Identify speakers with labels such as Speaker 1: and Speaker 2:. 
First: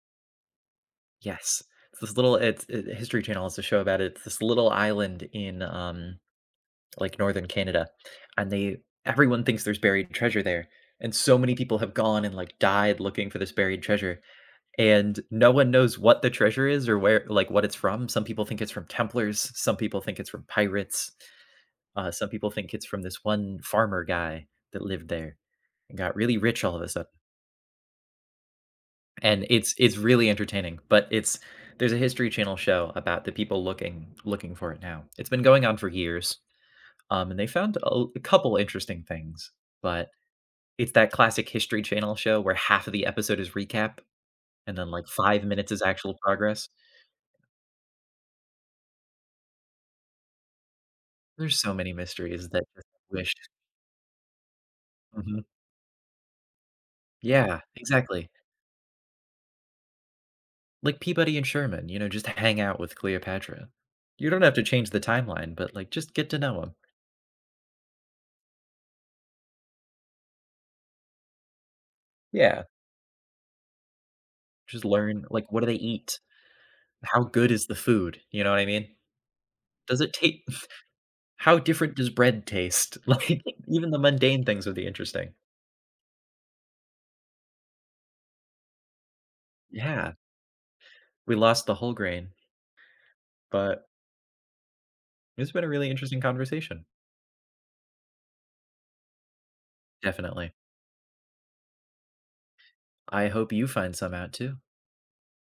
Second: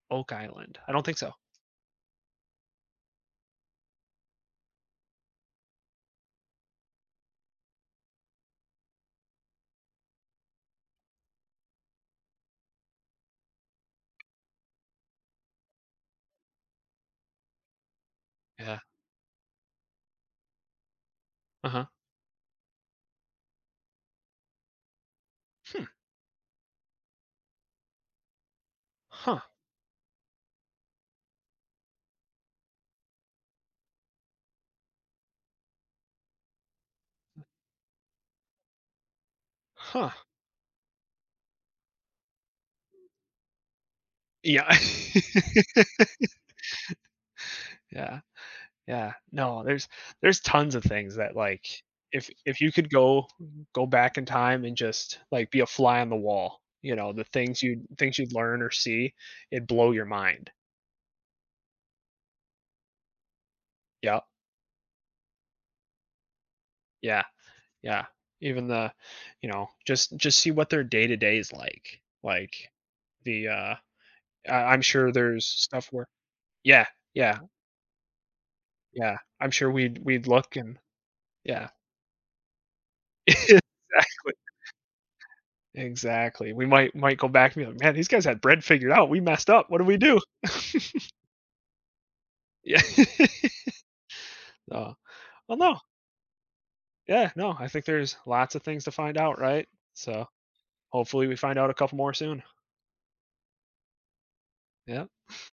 Speaker 1: Oak Island, I don't think so.
Speaker 2: Yes, this little, it's it the History Channel has a show about it's this little island in, um, like, Northern Canada, and they everyone thinks there's buried treasure there, and so many people have gone and, like, died looking for this buried treasure, and no one knows what the treasure is or where, like, what it's from. Some people think it's
Speaker 1: Yeah.
Speaker 2: from Templars, some people think it's from pirates.
Speaker 1: Uh-huh.
Speaker 2: Uh, some people think it's from this one farmer guy that lived there
Speaker 1: Hmm.
Speaker 2: and got really rich all of a sudden.
Speaker 1: Huh.
Speaker 2: And it's it's really entertaining, but it's there's a History Channel show about the people looking looking for it now. It's been going on for years, um, and they found a l couple interesting things, but
Speaker 1: Huh.
Speaker 2: it's that classic History Channel show where half of the episode is recap,
Speaker 1: Yeah.
Speaker 2: and then, like, 5 minutes is actual progress.
Speaker 1: Yeah, yeah. No, there's there's tons of things that
Speaker 2: There's
Speaker 1: like,
Speaker 2: so many
Speaker 1: if
Speaker 2: mysteries
Speaker 1: if
Speaker 2: that
Speaker 1: you
Speaker 2: I
Speaker 1: could go
Speaker 2: wish
Speaker 1: go back in time and just,
Speaker 2: Mhm.
Speaker 1: like, be a fly on the wall, you know, the
Speaker 2: Yeah,
Speaker 1: things you'd, things
Speaker 2: exactly.
Speaker 1: you'd learn or see, it'd blow your mind.
Speaker 2: Like, Peabody and Sherman, you know, just hang out with Cleopatra.
Speaker 1: Yeah.
Speaker 2: You don't have to change the timeline, but, like, just get to know 'em.
Speaker 1: Yeah, yeah, even the, you know, just just see what their day to day is, like
Speaker 2: Yeah.
Speaker 1: like, the, uh uh, I'm
Speaker 2: Just
Speaker 1: sure
Speaker 2: learn,
Speaker 1: there's
Speaker 2: like, what do they
Speaker 1: stuff where
Speaker 2: eat?
Speaker 1: yeah,
Speaker 2: How
Speaker 1: yeah.
Speaker 2: good is the food? You know what I mean?
Speaker 1: Yeah, I'm sure we'd
Speaker 2: Does it
Speaker 1: we'd look
Speaker 2: tast
Speaker 1: and,
Speaker 2: how
Speaker 1: yeah.
Speaker 2: different does bread taste? Like, even the
Speaker 1: Exactly.
Speaker 2: mundane things would be interesting.
Speaker 1: Exactly, we might might go back and be, like, man, these guys had bread figured out. We messed up. What do we
Speaker 2: Yeah.
Speaker 1: do?
Speaker 2: We lost the whole grain.
Speaker 1: Yeah.
Speaker 2: But
Speaker 1: Uh,
Speaker 2: It's
Speaker 1: oh,
Speaker 2: been a
Speaker 1: no.
Speaker 2: really interesting conversation.
Speaker 1: Yeah, no, I think there's lots of things to find out, right? So,
Speaker 2: Definitely.
Speaker 1: hopefully, we find out a couple more soon.
Speaker 2: I hope you find some out too.
Speaker 1: Yeah.